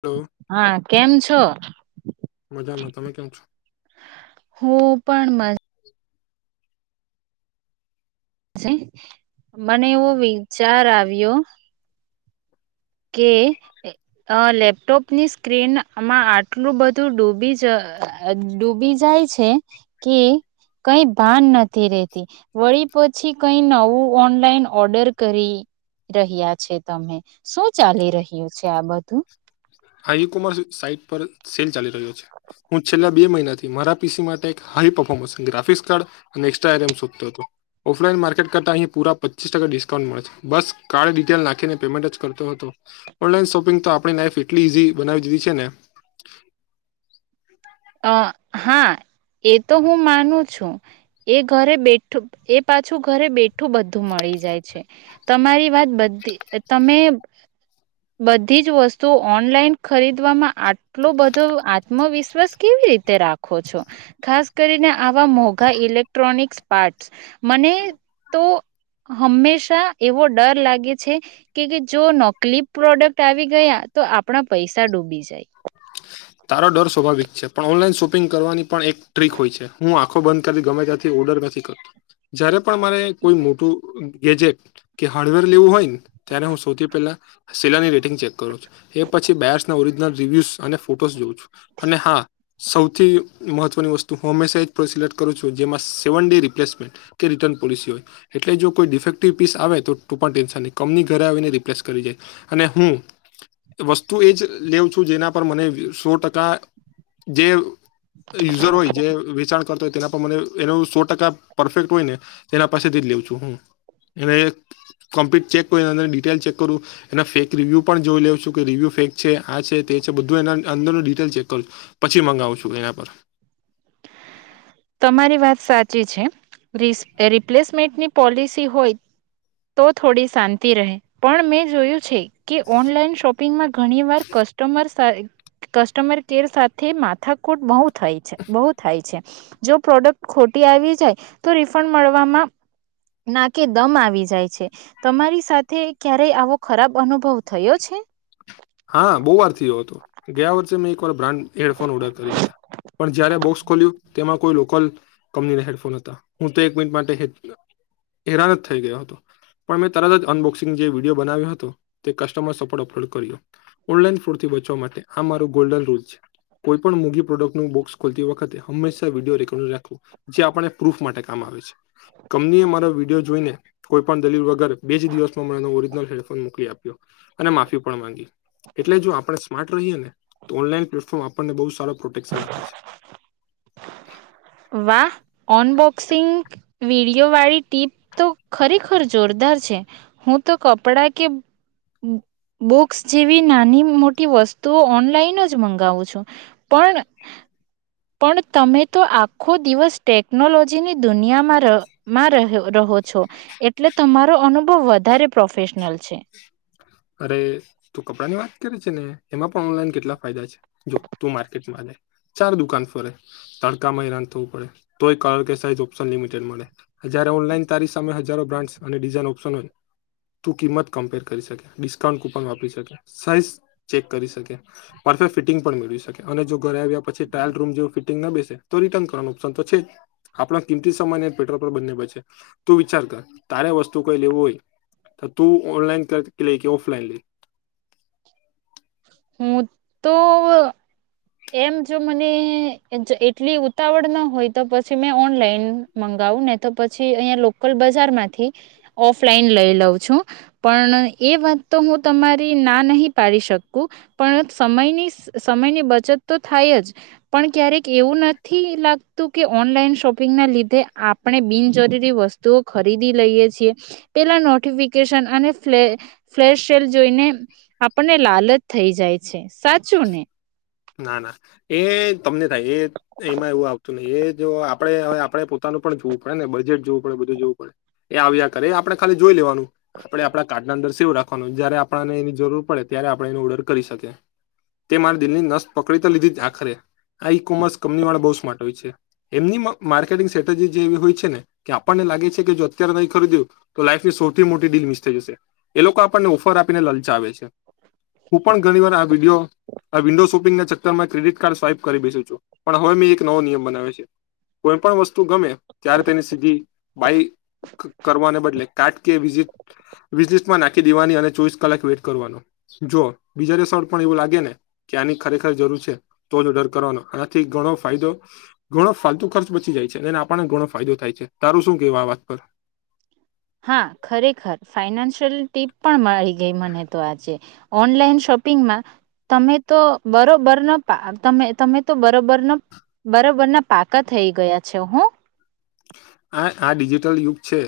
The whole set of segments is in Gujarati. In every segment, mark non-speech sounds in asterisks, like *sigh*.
હલો હા, કેમ છો? મજામાં તમે કેમ છો હુ પણ મ *unintelligible* મને એવો વિચાર આવ્યો કે અ લેપટોપની સ્ક્રીનમાં આટલું બધું ડૂબી જ ડૂબી જાય છે કે કઈ ભાન નથી રેતી. વળી પછી કઈ નવું ઓનલાઈન ઓર્ડર કરી રહ્યા છે તમે. શું ચાલી રહ્યું છે આ બધું? હા, ઈ-કોમર્સ સાઈટ પર સેલ ચાલી રહ્યો છે. હું છેલ્લા બે મહિનાથી મારા પીસી માટે એક હાઈ પર્ફોર્મન્સ ગાફિક્સ કાર્ડ અને એક્સ્ટા આરએમ શોધતો હતો. ઓફલાઈન માર્કેટ કરતા અહી પુરા પચીસ ટકા ડિસ્કાઉન્ટ મળે છે. બસ કાર્ડ ડીટેલ નાખીને પેમેન્ટ જ કરતો હતો. ઓનલાઈન શોપિંગ તો આપડી લાઈફ એટલી ઈઝી બનાવી દીધી છે ને. અ હા. એ તો હું માનું છું. એ ઘરે બેઠું એ પાછું ઘરે બેઠું બધું મળી જાય છે. તમારી વાત બધી તમે બધી જ વસ્તુ ઓનલાઈન ખરીદવામાં આટલો બધો આત્મવિશ્વાસ કેવી રીતે રાખો છો. ખાસ કરીને આવા મોઘા ઇલેક્ટ્રોનિક પાર્ટ મ ને *inaudible* હંમેશા એવો ડર લાગે છે કે જો નકલી પ્રોડક્ટ આવી ગયા તો આપડા પૈસા ડૂબી જાય. તારો ડર સ્વાભાવિક છે. પણ ઓનલાઈન શોપિંગ કરવાની પણ એક ટ્રીક હોય છે. હું આ આખો બંધ કરી ગમે ત્યાંથી ઓર્ડર નથી કરતો. જયારે પણ મારે કોઈ મોટું ગેજેટ કે હાર્ડવેર લેવું હોય ન ત્યારે હું સૌથી પહેલા સેલાની ચેક કરું છું એ પછી બચ ના ઓરિજનલ રિવ્યુ અને ફોટોસ જોઉં છું અને હા સૌથી મહત્વની વસ્તુ હંમેશા જ સિલેક્ટ કરું છું જેમાં સેવન ડી રિપ્લેસમેન્ટ કે રિટર્ન પોલિસી હોય એટલે જો કોઈ ડિફેક્ટિવ પીસ આવે તો ટું પણ ટેન્શન નહીં કંપની ઘરે આવીને રિપ્લેસ કરી જાય અને અને હું વસ્તુ એ જ લેઉ છું જેના પર મને સો ટકા જે યુઝર હોય જે વેચાણ કરતો હોય તેના પર મને એનું સો ટકા પરફેક્ટ હોય ને એના પાસે થી લઉ છું હું એને કમ્પ્લીટ ચેક કર અંદર ડિટેલ ચેક કરું એના ફેક રિવ્યુ પણ જોઈ લઉં છું કે રિવ્યુ ફેક છે આ છે તે બધું એ અંદરનું ડિટેલ ચેક કરું પછી મંગાવું છું એના પર. તમારી વાત સાચી છે રીસ રિપ્લેસમેન્ટની પોલિસી હોય તો થોડી શાંતિ રહે પણ મેં જોયું છે કે ઓનલાઈન શોપિંગમાં ઘણીવાર કર કસ્ટમર સાર કસ્ટમર કેર સાથે માથાકૂટ બહુ થાય છે બહ થાય છે. જો પ્રોડક્ટ ખોટી આવી જાય તો રિફંડ મળવામાં ના કે દમ આવી જાય છે. તમારી સાથે ક્યારેય આવો ખરાબ અનુભવ થયો છે? હા બહુ વાર થયો હતો ગયા વર્ષે મેં બ્રાન્ડ હેડફોન ઓર્ડર કર્યા હતા પણ જયારે બોક્સ ખોલ્યું તેમાં કોઈ લો કલ કંપનીના હેડફોન હતા હું તો એક મિનિટ માટે હેરાન જ થઈ ગયો હતો. પણ મેં તરત જ અનબોક્સિંગ જે વિડીયો બનાવ્યો હતો તે કસ્ટમર સપોર્ટ અપલોડ કર્યો. ઓલન ફોડ થી બચવા માટે આ મારું ગોલ્ડન રૂલ છે. કોઈ પણ મુઘી પ્રોડક્ટ નું બોક્સ ખોલતી વખતે હંમેશા વિડીયો રેકોર્ડિંગ રાખવું, જે આપણે પ્રૂફ માટે કામ આ આવે છે. કંપની એ મારો વિડીયો જોઈને કોઈ પણ દલીલ વગર બે જ દિવસમાં મને એને ઓરિજિનલ હેડફોન મોકલી આપ્યો, અને માફી પણ માંગી. એટલે જો આપડે સ્માર્ટ રહીએે ને તો ઓનલાઈન પ્લેટફોર્મ આપણને બહું સારો પ્રોટેકશન આપે છે. વાહ! ઓન બોક ક્સિંગ વિડીયો વાળી ટીપ તો ખરેખર જોરદાર છે. હું તો કપ *unintelligible* કે બુક્સ જેવી નાની મોટી વસ્તુઓ ઓનલાઈન જ મંગાવું છું, પણ પણ તમે તો આખો દિવસ ટેકનોલોજીની દુનિયામાં રહ માં રહ-રહ હો છો, એટલે તમારો અનુભવ વધારે પ્રોફેશનલ છે. અરે તું કપડા ની વાત કરે છે ને એમાં પણ ઓનલાઈન કેટલા ફાયદા છે. જો તું માર્કેટમાં ને ચાર દુકાન ફરે, તડકામાં હેરાન થવું પડે તોય કલર કે સાઈઝ ઓપ્શન લિમિટેડ મળે, જ્યા રે ઓનલાઈન તારી સામે હજારો બ્રાન્ડ અને ડિઝાઇન ઓપ્શન હોય, તું કિંમત કમ્પેર કરી શકે. ડિસ્કાઉન્ટ કુપન વાપરી શકે, સાઈઝ ચેક કરી શકે, પરફેક્ટ ફિટિંગ પણ મેળવી શકે અને જો ઘર રે આવ્યા પછી ટાયલ રૂમ ફિટિંગ ન બેસે તો રિટર્ન કરવાનું ઓપ્શન તો છે જ. આપણા કિંમતી સમયને *unintelligible* બંને બચે તું વિચાર કર, તારે વસ્તુ કઈ દેવું હોય, તો તું ઓનલાઈન લે કે ઓફલાઇન લે. હું તો અ એમ જો મને જો એટલી જ ઉતાવળ ન હોય તો પછી મેં ઓનલાઈન મંગ ગાવુંને નહીં તો પછી અહીયા લોકલ બજાર માંથી, ઓફલાઈન લઈ લઉ છું. પણ એ વાત તો હું તમારી ના નહીં પાડી શક કુ પણ સમયની-સમયની બચત તો થાય જ, પણ ક્યારેક એવું નથી લાગતું કે ઓનલાઈન શોપિંગના લીધે આપણે બિનજરૂરી વસ્તુઓ ખરીદી લઈએ છીએ. પેલા નોટિફિકેશન અને ફલે ફ્લેશ સેલ જોઈને આપણને લાલચ થઈ જાય છે. સાચું ને? ના, ના એ તમને થાય એ એમાં એવું આવતું નહી એ જો આપડે હવે આપડે હવે પોતાનું પણ જોવું પડે ને, બજેટ જોવું પડે, બધું જોવું પડે, એ આવ્યા કરે એ આપડે ખાલી જોઈ લેવાનું. આપડે આપણા કાર્ડના અંદર સેવ રાખવાનું જયારે આપણને એની જરૂર પડે ત્યારે આપણે એનો ઓર્ડર કરી શકીએ. તે મારા દિલની નસ પકડી તો લીધી જ આખરે. આ ઈ કોમર્સ કંપની વાળા બહું સ્માર્ટ હોય છે. એમની મ માર્કેટિંગ સ્ટ્રેટેજી જે એવી હોય છે ને કે આપણને લાગે છે કે જો અત્યારે નહીં ખરીદ્યું તો લાઈફ ઈસ સૌથી મોટી ડીલ મિસ થઈ જશે. એ લોકો આપણને ઓફર આપીને લલચાવે છે. હું પણ ઘણી વાર આવ વિડિયો અહ વિન્ડો સૂ ચક્કરમાં ક્રેડિટ કાર્ડ સ્વાઈપ કરી બેસું છું, પણ હવે મેં એક નવો નિયમ બનાવ્યો છે. કોઈ પણ વસ્તુ ગમે ત્યારે તેની સીધી બાઈ ક કરવાને બદલે કાટ કે બીજ *inaudible* વિશલિસ્ટમાં નાખી દેવાની અને ચોવીસ કલાક વેટ કરવાનું. જો બીજાને દિવસે પણ એવું લાગે ને કે આની ખરેખ ર જરૂર છે, તો જ ઓડર કરવાનો, આનાથી ઘણો ફાયદો, ઘણો ફાલતુ ખર્ચ બચી જાય છે. જેને આપણા ઘણો ફાયદો થાય છે. તારું શું કેવું આ વાત પર? હા ખરેખર ફાઈનાન્શિયલ ટીપ પણ મળી ગઈ મને તો આજે. ઓનલાઈન શોપ પિંગમાં તમે તો બરોબરના પા તમે-તમે તો બરોબર નો બરોબર ના પાકા થઈ ગયા છે હો. *inaudible* આ આ ડિજિટલ યુગ છે.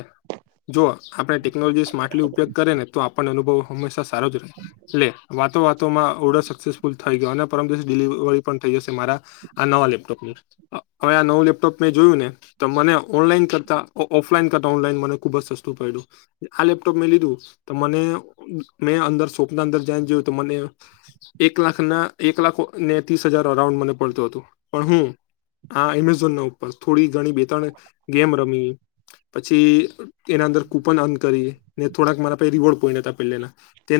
જો આપણે ટેકનોલોજી સ્માર્ટલી ઉપયોગ કરેને તો આ પણને અનુભવ હંમેશા સારો જ રહે, એટલે વાતો વાતોમાં ઓર્ડર સક્સેસફુલ થઈ ગયો, અને પરમ દિવસે ડિલી વરી પણ થઈ જશે મારા આ નવા લેપટોપની. હવે આ નવું લેપટોપ મેં જોયું ને તો મને ઓનલાઈન કરતા અ ઓફલાઈન કરતા ઓનલાઈન મને ખુબ જ સસ્તું પયડું. આ લેપટોપ મેં લીધું તો મને મેં અંદર સ્વપના અંદર જને જોયું તો મને એક લાખ ના એક લાખ ને ત્રીસ હજાર અરાઉન્ડ મને પડતું હતું પણ હું હા એમેઝોન ના ઉપર થોડી ઘણી બે ત્રણ ગેમ રમી પછી એના અંદર કૂપન અન કરી ને થોડાક મારા પછ રિવોર્ડ કોઈ ન પેલાના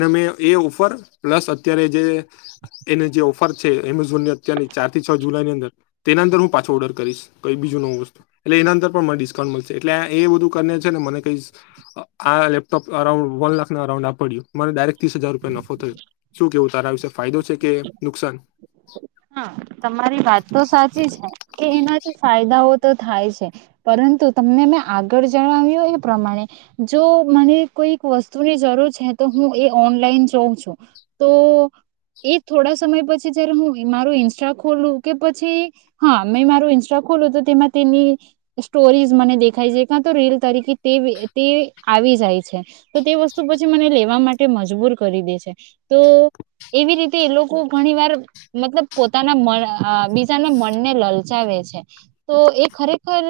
મેં એ ઓફર પ્લસ અત્યારે જે એ જે ઓફર છે એમેઝોન ની અત્યાર ચાર થી જુલાઈની અંદર તેના અર હું પાછો ઓર્ડર કરીશ કઈ બીજુ નવું વસ્તુ એટલે એના અંદર મને ડિસ્કાઉન્ટ મળસે એટલે એ બધું મને ક આ લેપટોપ અરાઉન્ વન લાખ ના અરાઉ પડ્યું મને ડરેક ત્રીસ હજાર રૂપિયા નફો થયો શું કેવું તાર આ વીશે ફાયદો છે કે નુકસાન હા તમારી વાત તો સાચી છે કે એના ફાયદાઓ તો થાય છે પરંતુ તમને મેં આગળ જણાવ્યું એ પ્રમાણે જો તો મને કોઈ વસ્તુની જરૂર છે તો હું એ ઓનલાઈન જોઉં છું તો એ થોડા સમય પછી જયારે હું મારું ઇન્સ્ટા ખોલું કે પછી હા મેં મારું ઈન્સ્ટા ખોલું તો તેમાં તેની સ્ટોરીઝ મને દેખાય છે ક તો રીલ તરીકે તે આવી જાય છે તો તે વસ્તુ પછી લેવા માટે મજબૂર કરી દે છે તો એવી રીતે એ લોકો ઘણી વાર મતલબ પોતાના મન અ બીજાના મનને લલચાવે છે તો એ ખરેખર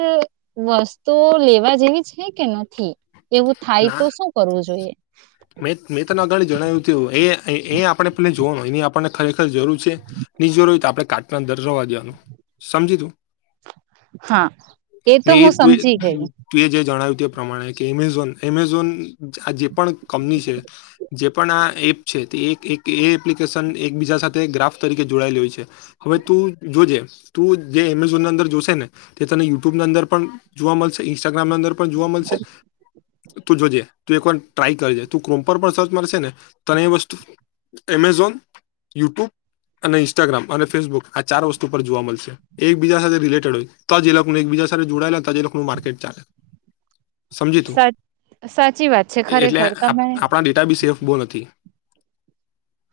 વસ્તુઓ લેવા જેવી છે કે નથી એવું થાય ના તો શું કરવું જોઈએ મે મેં તને અગાળ જણાવ્યું તયું એ એ આપણે પે જોવાનુંય એની આપણને ખરેખર જરૂર છે ની જરૂર હોય તો આપડણે કાટના અંદર રવા દેવાનું સમજી તું હા તો ને એ હું તું સમજી ગઈ તું એ જે જણાવ્યું તે પ્રમાણે કે એમેઝોન એમેઝોન આ જે પણ કંપની છે જે પણ આ એપ છે તે એક એપ્લિકેશન એકબીજા સાથે ગ્રાફ તરીકે જોડાયેલી હોય છે હવે તું જોજે તું જે એમેઝોન અંદર જોશે ને તે તને યુટ્યુબ અંદર પણ જોવા મળશે ઇન્સ્ટાગ્રામની અંદર પણ જોવા મળશે તું જોજે તું એકવાર ટ્રાય કરજે તું ક્રોમ પર પણ સર્ચ મારશે ને તને એ વસ્તુ એમેઝોન યુટ્યુબ અને ઇન્સ્ટાગ્રામ અને ફેસબુક આ ચાર વસ્તુ પર જોવા મળશે એકબીજા સાથે રિલેટેડ હોય તો જ એ લોકોને એકબીજા જોડાયેલા હતા જે લોકો નું માર્કેટ ચાલે સમજી તું સાચ સાચી વાત છે એટલે ખરેખર તમે આપણા ડેટા બી સેફ બોવ નથી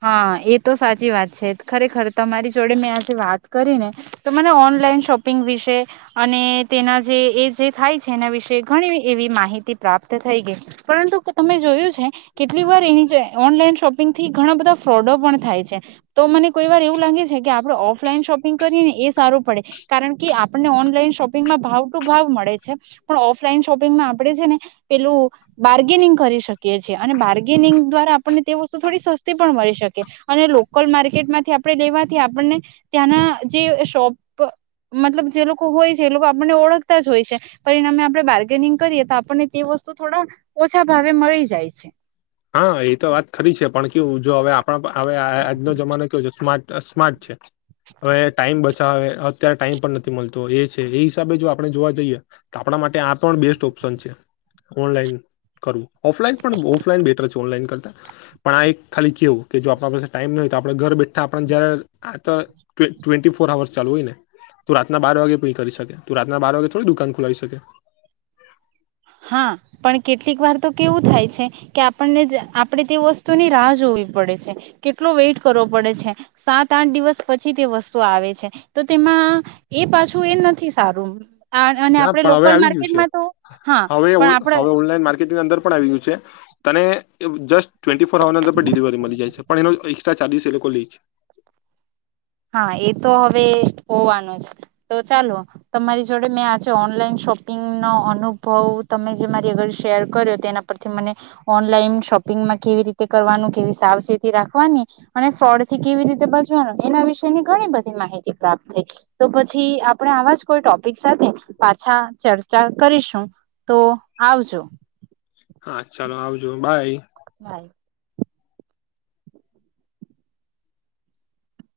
હા એ તો સાચી વાત છે ખરેખર તમારી જોડે મેં આજે વાત કરી ને તો મને ઓનલાઈન શોપિંગ વિશે અને તેના જે એ જે થાય છે એના વિશે ઘણી એવી માહિતી પ્રાપ્ત થઈ ગઈ પરંતુ તમે જોયું છે કેટલી વાર એની જ ઓનલાઈન શોપિંગથી ઘણા બધા ફ્રોડો પણ થાય છે તો મને કોઈ વાર એવું લાગે છે કે આપણેે ઓફલાઈન શોપિંગ કરીએ ને એ સારું પડે કારણ કે આપને ઓનલાઈન શોપિંગમાં ભાવ ટુ ભાવ મળે છે પણ ઓફલાઈન શોપિંગમાં આપણે છે ને પેલું બાર્ગેનિંગ કરી શકીએ છે અને બાર્ગેનિંગ દ્વારા આપણને તે વસ્તુ થોડી પણ મળી શકે અને લોકલ માર્કેટમાંથી આપણે લેવાથી આપણને ત્યાંના જે શોપ *inaudible* મતલબ જે લોકો હોય છે એ લોકો આપણને ઓળખતા જ હોય છે પરિણામે આપડણે બાર્ગેનિંગ કરીએ તો આપણને તેઓ વસ્તુ થોડા ઓછા ભાવે મળી જાય છે. હા એ તો વાત ખરી છે પણ કેવું જો હવે આપણા હવે આજનો જમાનો કેયો છે સ્માર્ટ સ્માર્ટ છે. હવે ટાઈમ બ અચ્છા હવે અત્યારે ટાઈમ પણ નથી મળતો એ છે એ હિસાબે જો આપણે જોવા જઈએ તો આપણા માટે આ પણ બેસ્ટ ઓ ઓપ્શન છે. ઓનલાઇન ઓફલાઈન પણ ઓફલાન ઓનલાઇન કરતા પણ આ એક ખાલી કેવું કે જો આપણા પાસે ટાઈમ હોય તો આપ ઘર બેઠા જ ટ્વેન્ટી ફોર અવર્સ ચાલુ હોય ને તો રાતના બાર વાગે પણ કરી શકે ત રાતના બાર વાગે થોડી દુકાન ખોલાવી શકે. હા પણ કેટલીક વાર તો કેવું થાય છે કે આપણને આપણે તે વસ્તુની રાહ જો જોવી પડે છે. કેટલો વેટ કરવો પડે છે સાત આઠ દિવસ પછી તે વસ્તુ આવે છે તો એ પાછું એ નથી સારું ના આપ પણ હવે લોકલ આવી ગયું છે માર્કેટમાં તો હા હવે પણ આપડે હવે ઓનલાઈન માર્કેટિંગ અંદર પણ આવ્યું છે તને જસ્ટ ટ્વેન્ટી ફોર અર્ની અંદર ડિલિવરી મળી જાય છે પણ એનો એક્સ્ટ્રા ચાર્જિસ એ લોકો એ છે. હા એ તો હવે હોવાનું જ તો ચાલો તમારી જોડે મેં આજે ઓનલાઈન શોપિંગનો અનુભવ તમે જે મારી આગર શેર કર્યો તો એના પરથી મને ઓનલાઈન શોપ શોપિંગમાં કેવી રીતે કરવાનું કેવી સાવચેતી રાખવાની અને ફ્રોડથી કેવી રીતે બચવાનું એના વિશે એની ઘણી બધી માહિતી પ્રાપ્ત થઈ તો પછી આપણે આવા જ કોઈ ટોપિક સાથે પાછા ચર્ચા કરીશું તો આવજો. હા ચાલો આવજો બાય. બાય.